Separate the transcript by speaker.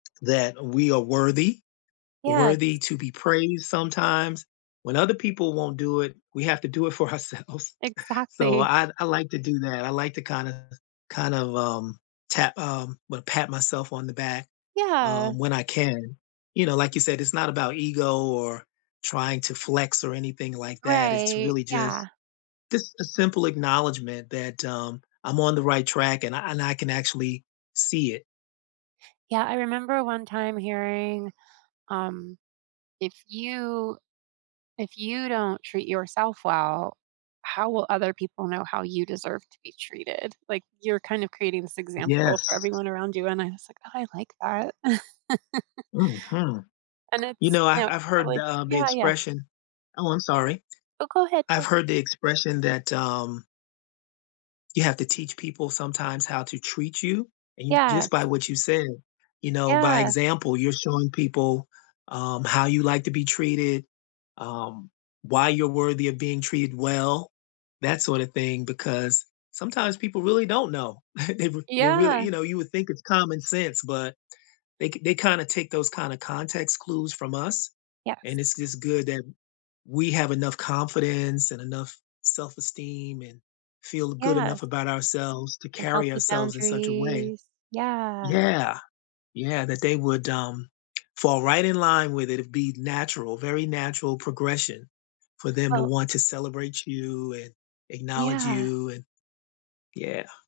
Speaker 1: That we are worthy.
Speaker 2: Yes.
Speaker 1: Worthy to be praised sometimes. When other people won't do it, we have to do it for ourselves. So,
Speaker 2: Exactly.
Speaker 1: I d I like to do that, I like to kind of kind of, um, tap um, well, pat myself on the back,
Speaker 2: Yeah.
Speaker 1: um, when I can. You know, like you said, it's not about ego, or trying to flex, or anything like that, it's
Speaker 2: Right,
Speaker 1: really just
Speaker 2: yeah.
Speaker 1: just a simple acknowledgement that, um, I'm on the right track and I and I can, actually, see it.
Speaker 2: Yeah, I remember one time hearing, um, "If you if you don't treat yourself well, how will other people know how you deserve to be treated?" Like, you're kind of creating this example for
Speaker 1: Yes.
Speaker 2: everyone around you and I was like, "Oh, I like that."
Speaker 1: Mhm.
Speaker 2: And
Speaker 1: You
Speaker 2: it's,
Speaker 1: know,
Speaker 2: you
Speaker 1: I've
Speaker 2: know,
Speaker 1: I've heard the,
Speaker 2: probably
Speaker 1: um the
Speaker 2: Yeah, yeah.
Speaker 1: expression Oh, I'm sorry.
Speaker 2: Oh, go ahead,
Speaker 1: I've
Speaker 2: no.
Speaker 1: heard the expression that, um "You have to teach people sometimes how to treat you," and, just by
Speaker 2: Yes.
Speaker 1: what you said, you know, by
Speaker 2: Yeah.
Speaker 1: example, you're showing people, um, how you like to be treated, um, why you're worthy of being treated well, that sort of thing, because sometimes people really don't know. They r they really
Speaker 2: Yeah.
Speaker 1: you know? You would think it's common sense, but they k they kinda take those kinda context clues from us. And
Speaker 2: Yes.
Speaker 1: it's just good that we have enough confidence, and enough self-esteem, and feel good enough
Speaker 2: Yes.
Speaker 1: about ourselves to
Speaker 2: And
Speaker 1: carry
Speaker 2: healthy
Speaker 1: ourselves in such a way.
Speaker 2: boundaries, yeah.
Speaker 1: Yeah. Yeah, that they would, um, fall right in line with it, it'd be natural, very natural progression for them to
Speaker 2: Well
Speaker 1: want to celebrate you, and acknowledge
Speaker 2: Yeah.
Speaker 1: you, and Yeah.